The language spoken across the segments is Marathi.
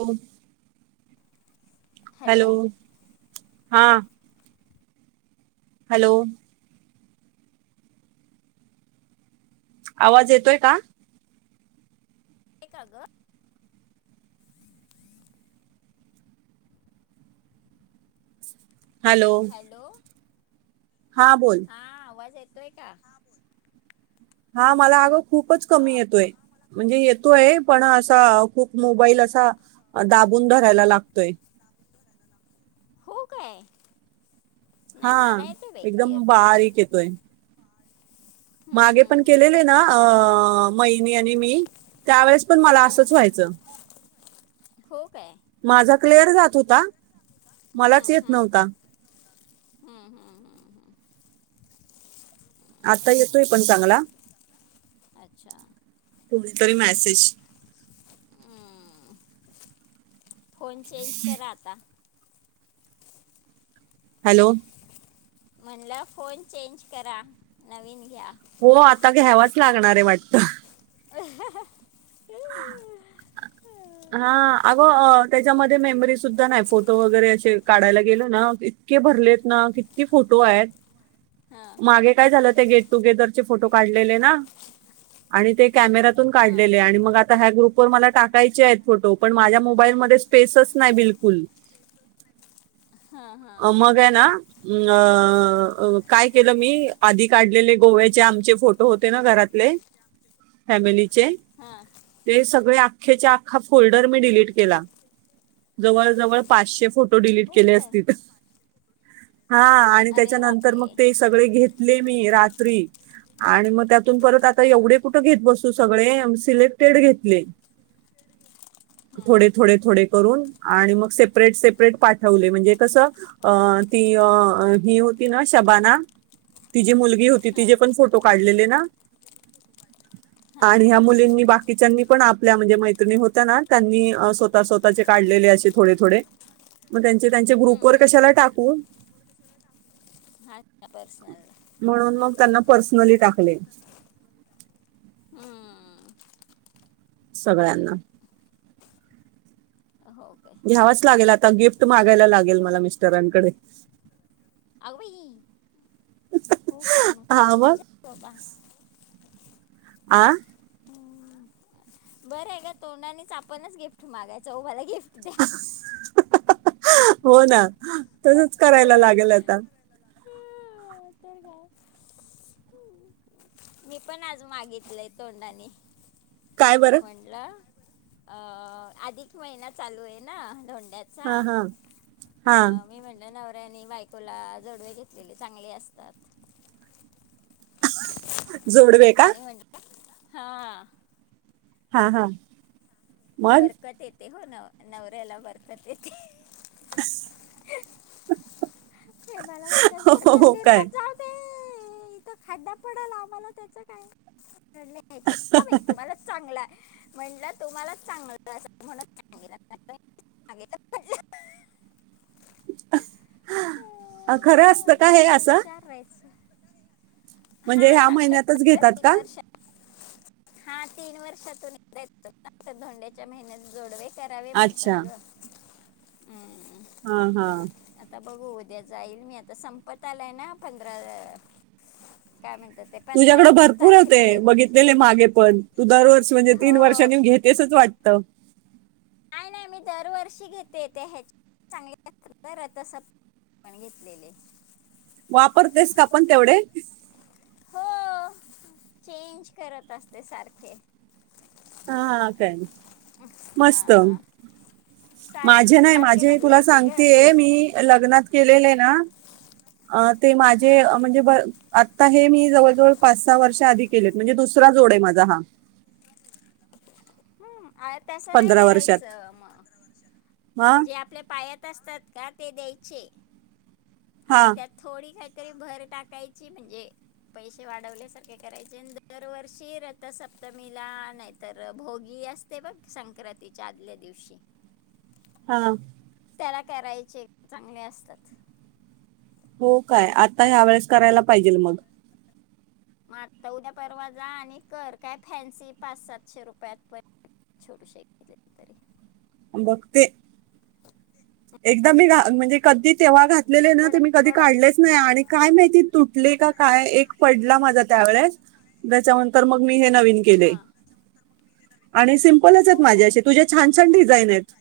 हो हॅलो हा. हॅलो आवाज येतोय का? एका ग हॅलो हा बोल. हा आवाज येतोय का? हा बोल. हा मला अगं खूपच कमी येतोय म्हणजे येत तोय पण असा खूप मोबाईल असा दाबून धरायला लागतोय. हो काय. नाही हा मला येते बाई एकदम क्लिअर तुझा बारीक येतोय. हम्म मागे पण हम्म केलेले हम्म ना अ महिनी आणि मी त्यावेळेस पण मला असचं हम्म व्हायचं. हो काय. माझा क्लिअर जात होता हम्म मलाच येत हम्म नव्हता. हम्म हम्म हम्म हम्म. आता येतोय पण चांगला. अच्छा कुणीतरी मॅसेज हम्म फोन चेंज करा आता. हॅलो म्हणलं फोन चेंज करा नवीन घ्या. हो आता घ्यावाच लागणार आहे वाटतं. अहहह ह् हा अगं अ त्याच्यामध्ये मेमरी सुद्धा नाही फोटो वगैरे असे काढायला गेलो ना कि इतके भरलेत ना, किती फोटो आहेत, हां मागे काय झालं ते गेटटुगेदर चे फोटो काढलेले ना आणि ते कॅमेरातून हां काढलेले आणि मग आता ह्या ग्रुपवर मला टाकायचेएत फोटो पण माझ्या मोबाईल मध्ये स्पेसच नाय बिलकुल. हां हां अ हां मग हे हां ना न, अ अ काय केलं मी, आधी काढलेले गोव्याचे आमचे फोटो होते ना, घरातले फॅमिलीचे, हां ते सगळे आख्खेच्या आख हा फोल्डर मी डिलीट केला जवळ जवळ पाचशे फोट तो डिलीट हो केले काय असतील. हा आणि अरे त्याच्यानंतर, बापरे मग ते सगळे घेतले मी रात्री आणि म त्या म परत आता हां एवढे कुठं घेत बसू सगळे सिलेक्टेड घेतले. हां थोडे थोडे थोडे करून, आणि मग सेपरेट, सेपरेट, पाठवले म्हणजे कसं, अ ती अ ही होत ती ना शबाना, तिजी मुलगी होती, तिजे हां पण फोटो काढलेले ना, हां आणि ह्या मुलींनी बाकीच्यांनी पण आपल्या म्हणजे मैत त्रिणी होत्या ना, त्यांनी अ स्वतः स्वतःचे काढलेले असे थोडे थोडे म त्यांचे त्यांच्या हम्म ग्रुपवर हम्म कशाला हम्म टाकू? हा. पर्सनल म्हणून मग त्यांना पर्सनली टाकले. हम्म सगळ्यांना. हो काय घ्यावाच लागेल आता गिफ्ट मागायला लागेल मला मिस्टरांकडे. अगबाई [unintelligible] हो काय म काय हा मग [unintelligible] जॉब आहे आ? बरहे गं तोंडानीच आपणच गिफ्ट मागायचं हो मला गिफ्ट द्या. हो ना हा, तसंच करायला लागेल आता. तर काय हम्म. मी पण आज मागितलंय तोंडाने काय बरं म्हंडलं अ आधिक महिना चालू आहे ना, धोंड हा हा हा. त्याने बायकोला जोडवे घेतलेले चांगले असतात. जोडवे का? हां. हा हा. मग बरकत येते हो ना, नवऱ्याला बरकत येते. ते मला म्हणतात हो हो, बरकत हो काय बिरकत जाऊ दे. हं इथं खड्डा पडल आम्हाला त्याचं काय? म्हणलं खड्ड्यात [unintelligible] बाई तुम्हाला चांगला. म्हणलं तुम्हालाच चांगलं असल [unintelligible] [inaudible] अं, खरं मला असतं का हे म्हणतात असं? हुशार राहायचं म्हणजे हा ह्या चांगलं महिन्यातच चांगलं घेतात तीन का? वर्ष हा तीन वर्षातून [unintelligible] धोंड्याच्या महिन्यात जोडवे. करावे अच्छा म्हणतात गं हम्म. हा हा. आता बघू उद्या जाईल मी आता संपत आलाय ना पंधरा अ काय म्हणतात. ते पंधरा तुझ्याकडे भरपूर होते तारखेपर्यंत. बघितलेले मागे पण तू दरवर्षी म्हणजे तीन हो वर्षानी घेतेसच वाटतं. नाय नाय न मी दरवर्षी घेते त्या ह्याच्या [unintelligible] चांग रथसप् पण घेतलेले. वापरतेस का पण तेवढे? हो चेंज करत असते सारखे. हा का मस्त हां सार माझे नाही सारखे माझे तुला बदलायचे ग सांगतेय तेच मी लग्नात केलेले ना अ ते हां माझे म्हणजे ब आत्ता हे मी जवळजवळ पाच सहा वर्ष आधी केलेत म्हणजे दुसरा जोड आहे माझा हा अ तसं नाही पंधरा वर्षात करायचं हा मग जे आपल्या पायात असतात का ते द्यायचे हा आणि त्यात थोडी काही तरी भर टाकायची म्हणजे पैसे वाढवल्यासारखे करायचे दरवर्षी रथसप्तमीला नाहीतर भोगी असते व संक्रांतीच्या आदल्या दिवशी हा त्याला कराईचे चांगले असतात हो काय आता ह्या वेळेस करायला पाहिजेल मग माझ तर उद्या परवाजा आणि कर काय फॅन्सी पाच सातशे रुपयात पर्यंत छोटीशी घेतले तरी बघते एकदाम मी घ म्हणजे कधी तेव्हा घातलेले ना ते कडक मी कधी कडक काढलेच नाही आणि काय माहिती तुटले का काय एक पडला माझा त्या वळेस त्याच्यानंतर मग मी हे नवीन केले हा आणि सिमपलच आहेत हो काय माझ्याशी तुझ्या छान छान डिझाईन आहेत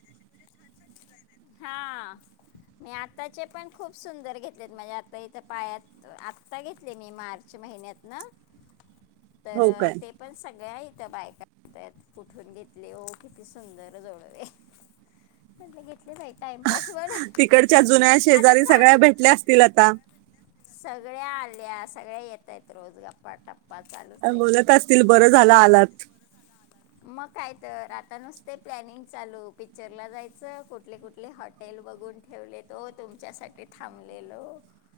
हा [inaudible] मी आताचे पण खूप सुंदर घेतलेत म्हणजे आता इथ पायात आत्ता घेतली मी मार मार्च महिन्यात ना [inaudible] तर हो काय ते पण सगळ्या इथं बायकतात कुठून घेत किती सुंदर जवळ रे म्हट तिकडच्या जुन्या आता शेजारी सगळ्या छान भेटल्या असतील आता सगळ्या आल्या सगळ्या येतय रोज गप्पा टप्पा चालूच आहे बर झाला आलात मग काय तर आता नुसते प्लॅनिंग चालू पिक्चर ला जायचं कुठले कुठले हॉटेल बघून ठेवले तो तुमच्यासाठी थांबलेलो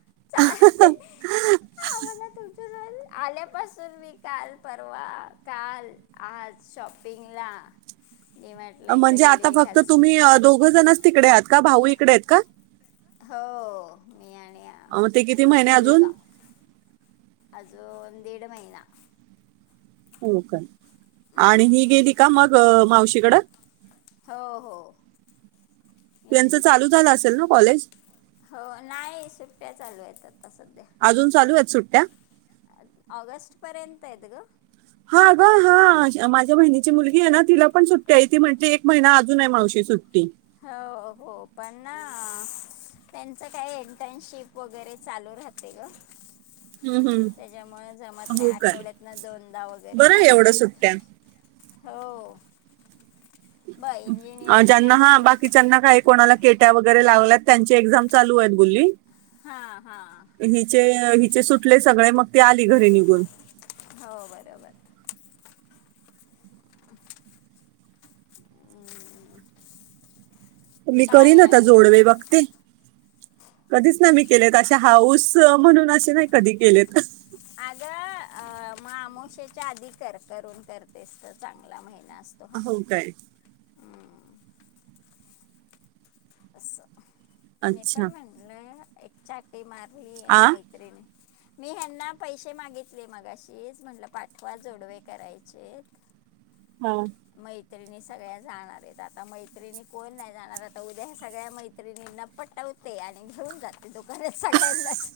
[inaudible] मला तु आल्यापासून मी काल परवा काल आज शॉपिंगला मी म्हटलं एकदा म्हणजे आता गेले फक्त कालच तुम्ही दोघं जणच तिकडे आहात का भाऊ इकडे आहेत का हो मी आणि अं, अ मग ते किती महिने अजून आ दिड महिना हो का आणि ही हम्म. गेली का मग मावशीकड हो हो त्यांच गेली ती चालू झालं असेल ना कॉलेज ्या चालू येतात अजून चालू आहेत सुट्ट्या ऑगस्ट पर्यंत येत ग हा ग हा माझ्या बहिणीची मुलगी आहे ना तिला पण सुट्टी आहे ती म्हटली एक महिना अजून मावशी सुट्टी हो हो पण ना त्यांच काय इंटर्नशिप वगैरे चालू राहते ग हम्म, हम्म. त्याच्यामुळं जमत नाही हो काय आठवड्यात न दोनदा वगैरे बरं आहे जावं एवढं लागत सुट्ट्या हो ब इंजिनिअरिंगला अं--ज्यांना हा भरपूर बाकीच्यांना काय कोणाला केट्या वगैरे लाव त्यांची एक्झाम चालू आहेत बोली हा. हा. ते सुटले सगळे मग ते आली घरी निघून हो बरोबर [unintelligible] [inaudible] हम्म, मी काय करीन आता जोडवे बघते, कधीच नाय मी केलेत आ- अशा हाऊस म्हणून असे नाही कधी केलेत अगं अ अं.. मग अमावस्येच्या आधी कर करून करतेस तर चांगला महिना हो काय [unintelligible] [inaudible] असं मी पण अच्छा म्हटलं, एक चाटी मारली आहे आ मैत्रिणी मी ह्यांना पैसे मागितले मगाशीच, म्हटलं पाठवा जोडवे करायचेत हा मैत्रिणी सगळ्या जाणार आहेत, आता मैत्रिणी कोण नाही जाणार, आता उद्या ह्या सगळ्या मैत्रिणींना पट आणि घेवून जाते दुकानात सगळयांनाच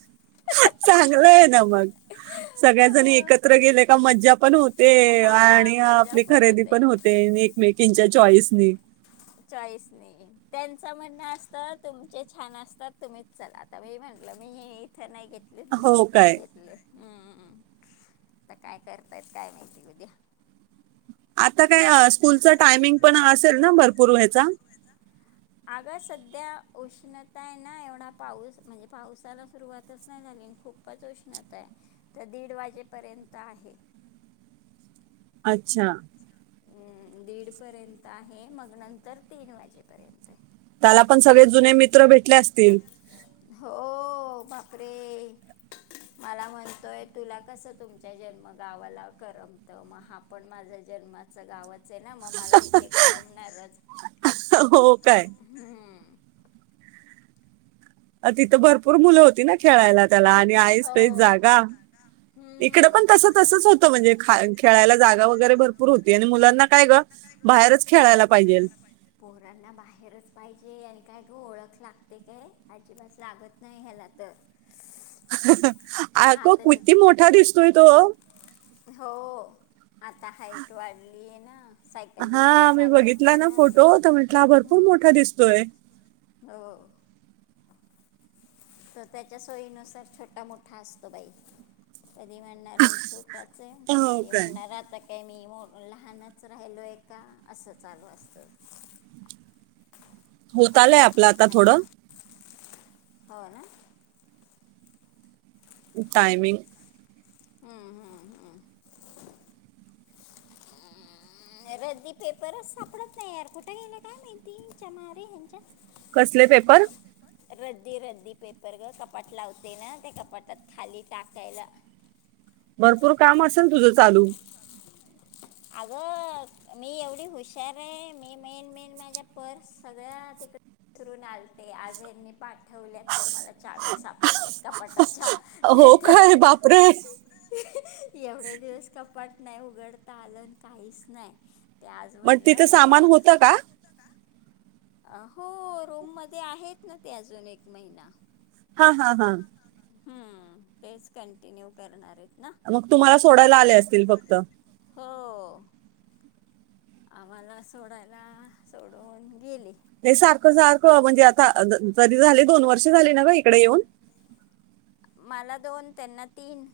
चांगलं आहे ना मग सगळ्याजणी एकत्र गेले का मज्जा पण होते ते, आणि आपली खरेदी पण होते एकमेकींच्या चॉइसनी चॉइसनी, त्यांच म्हणणं असतं, तुमचे छान असतात तुम्हीच चला आता मी म्हण मी इथं नाही घेतलेत हो दुसरीकडे काय घेतलेत. उम्म, आता काय करतायत काय माहिती उद्या आता काय स्कूलच टायमिंग पण असेल ना भरपूर व्याचा आग सध्या उष्णताय हाय ना, एवढा पाऊस म्हणजे पावसाला सुरुवातच नाही झाली. खूपच उष्णता आहे, तर दीड वाजेपर्यंत आहे. अच्छा. हम्म, दीडपर्यंत आहे, मग नंतर तीन वाजेपर्यंत आहे. त्याला पण सगळे जुने मित्र भेटले असतील हो, बापरे मला म्हणतोय, तुला कस तुमच्या जन्म गावाला करमतं मग हा पण माझा ज जन्माच गाव ना मग मला तेे करमणारच हो काय हम्म अ तिथं भरपूर मुलं होती ना खेळायला त्याला आणि ऐसपैस हो जागा इकडे हम्म पण तस-तसंच होतं म्हणजे खळ-खेळायला जागा वगैरे भरपूर होती, आणि मुलांना काय गं बाहेरच खेळायला पाहिजे. पोरांना बाहेरच पाहिजे, आणि काय ओळख लागते काय, अजिबात लागत नाही. [unintelligible] तर. आग हा तर जे किती मोठा दिसतोय तो हो आता हाईट वाढलीय ना सायकल बिकल हा मी बघितला चालवतो ना फोटो, तर म्हटला हा भरपूर हम्म मोठा दिसतोय. हो. तो त्याच्या सोयीनुसार छोटा-मोठा असतो बाई कधी म्हणणार मी छोटाच आहे, हो कधी काय म्हणणार आता काय मी लहानच राहिलोय का असं चालू असतं होत आलय आपलं आता थोडं हो ना. टायमिंग हम्म. हम्म. हम्म. रद्दी पेपरच सापडत नाही यार, कुठे गेले काय माहिती हेच्या मारी ह्यांच्या कसले पेपर? रद्दी-रद्दी पेपर गं, कपाट लावते ना. त्या कपाटात खाली टाकायला. भरपूर काम असेल तुझं चालू अगं मी एवढी हुशार आहे, मी मेन मेन माझ्या पर्स सगळ्या तिकडे विसरून आलते आज हेनी पाठ पाठवल्या तर मला चाव्या सापडल्यात कपाटाच्या हो काय नाहीतर बापरे [unintelligible] [inaudible] एवढे दिवस कपाट नाही उघडता आलं न काहीच नाय. मग तिथे सामान होत का? अ हो रोम मध्ये आहेत, ना ते अजून एक महिना. हा हा हा. हम्म तेच कंटिन्यू करणारएत. मग तुम्हाला सोडायला आले असतील फक्त? हो आम्हाला सोडायला सोडून गेले. हे सारखं सारखं म्हणजे, आता अ जरी झाले दोन वर्ष झाले ना ग इकडे येऊन? [inaudible] मला दोन त्यांना तीन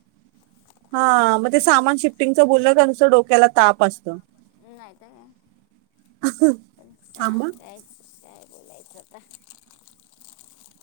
हा म ते सामान शिफ्टिंगचं बोललं का नुसत डोक्याला ताप असतं. नाहीत काय पण थांबा सांगायच काय? बोलायचा तर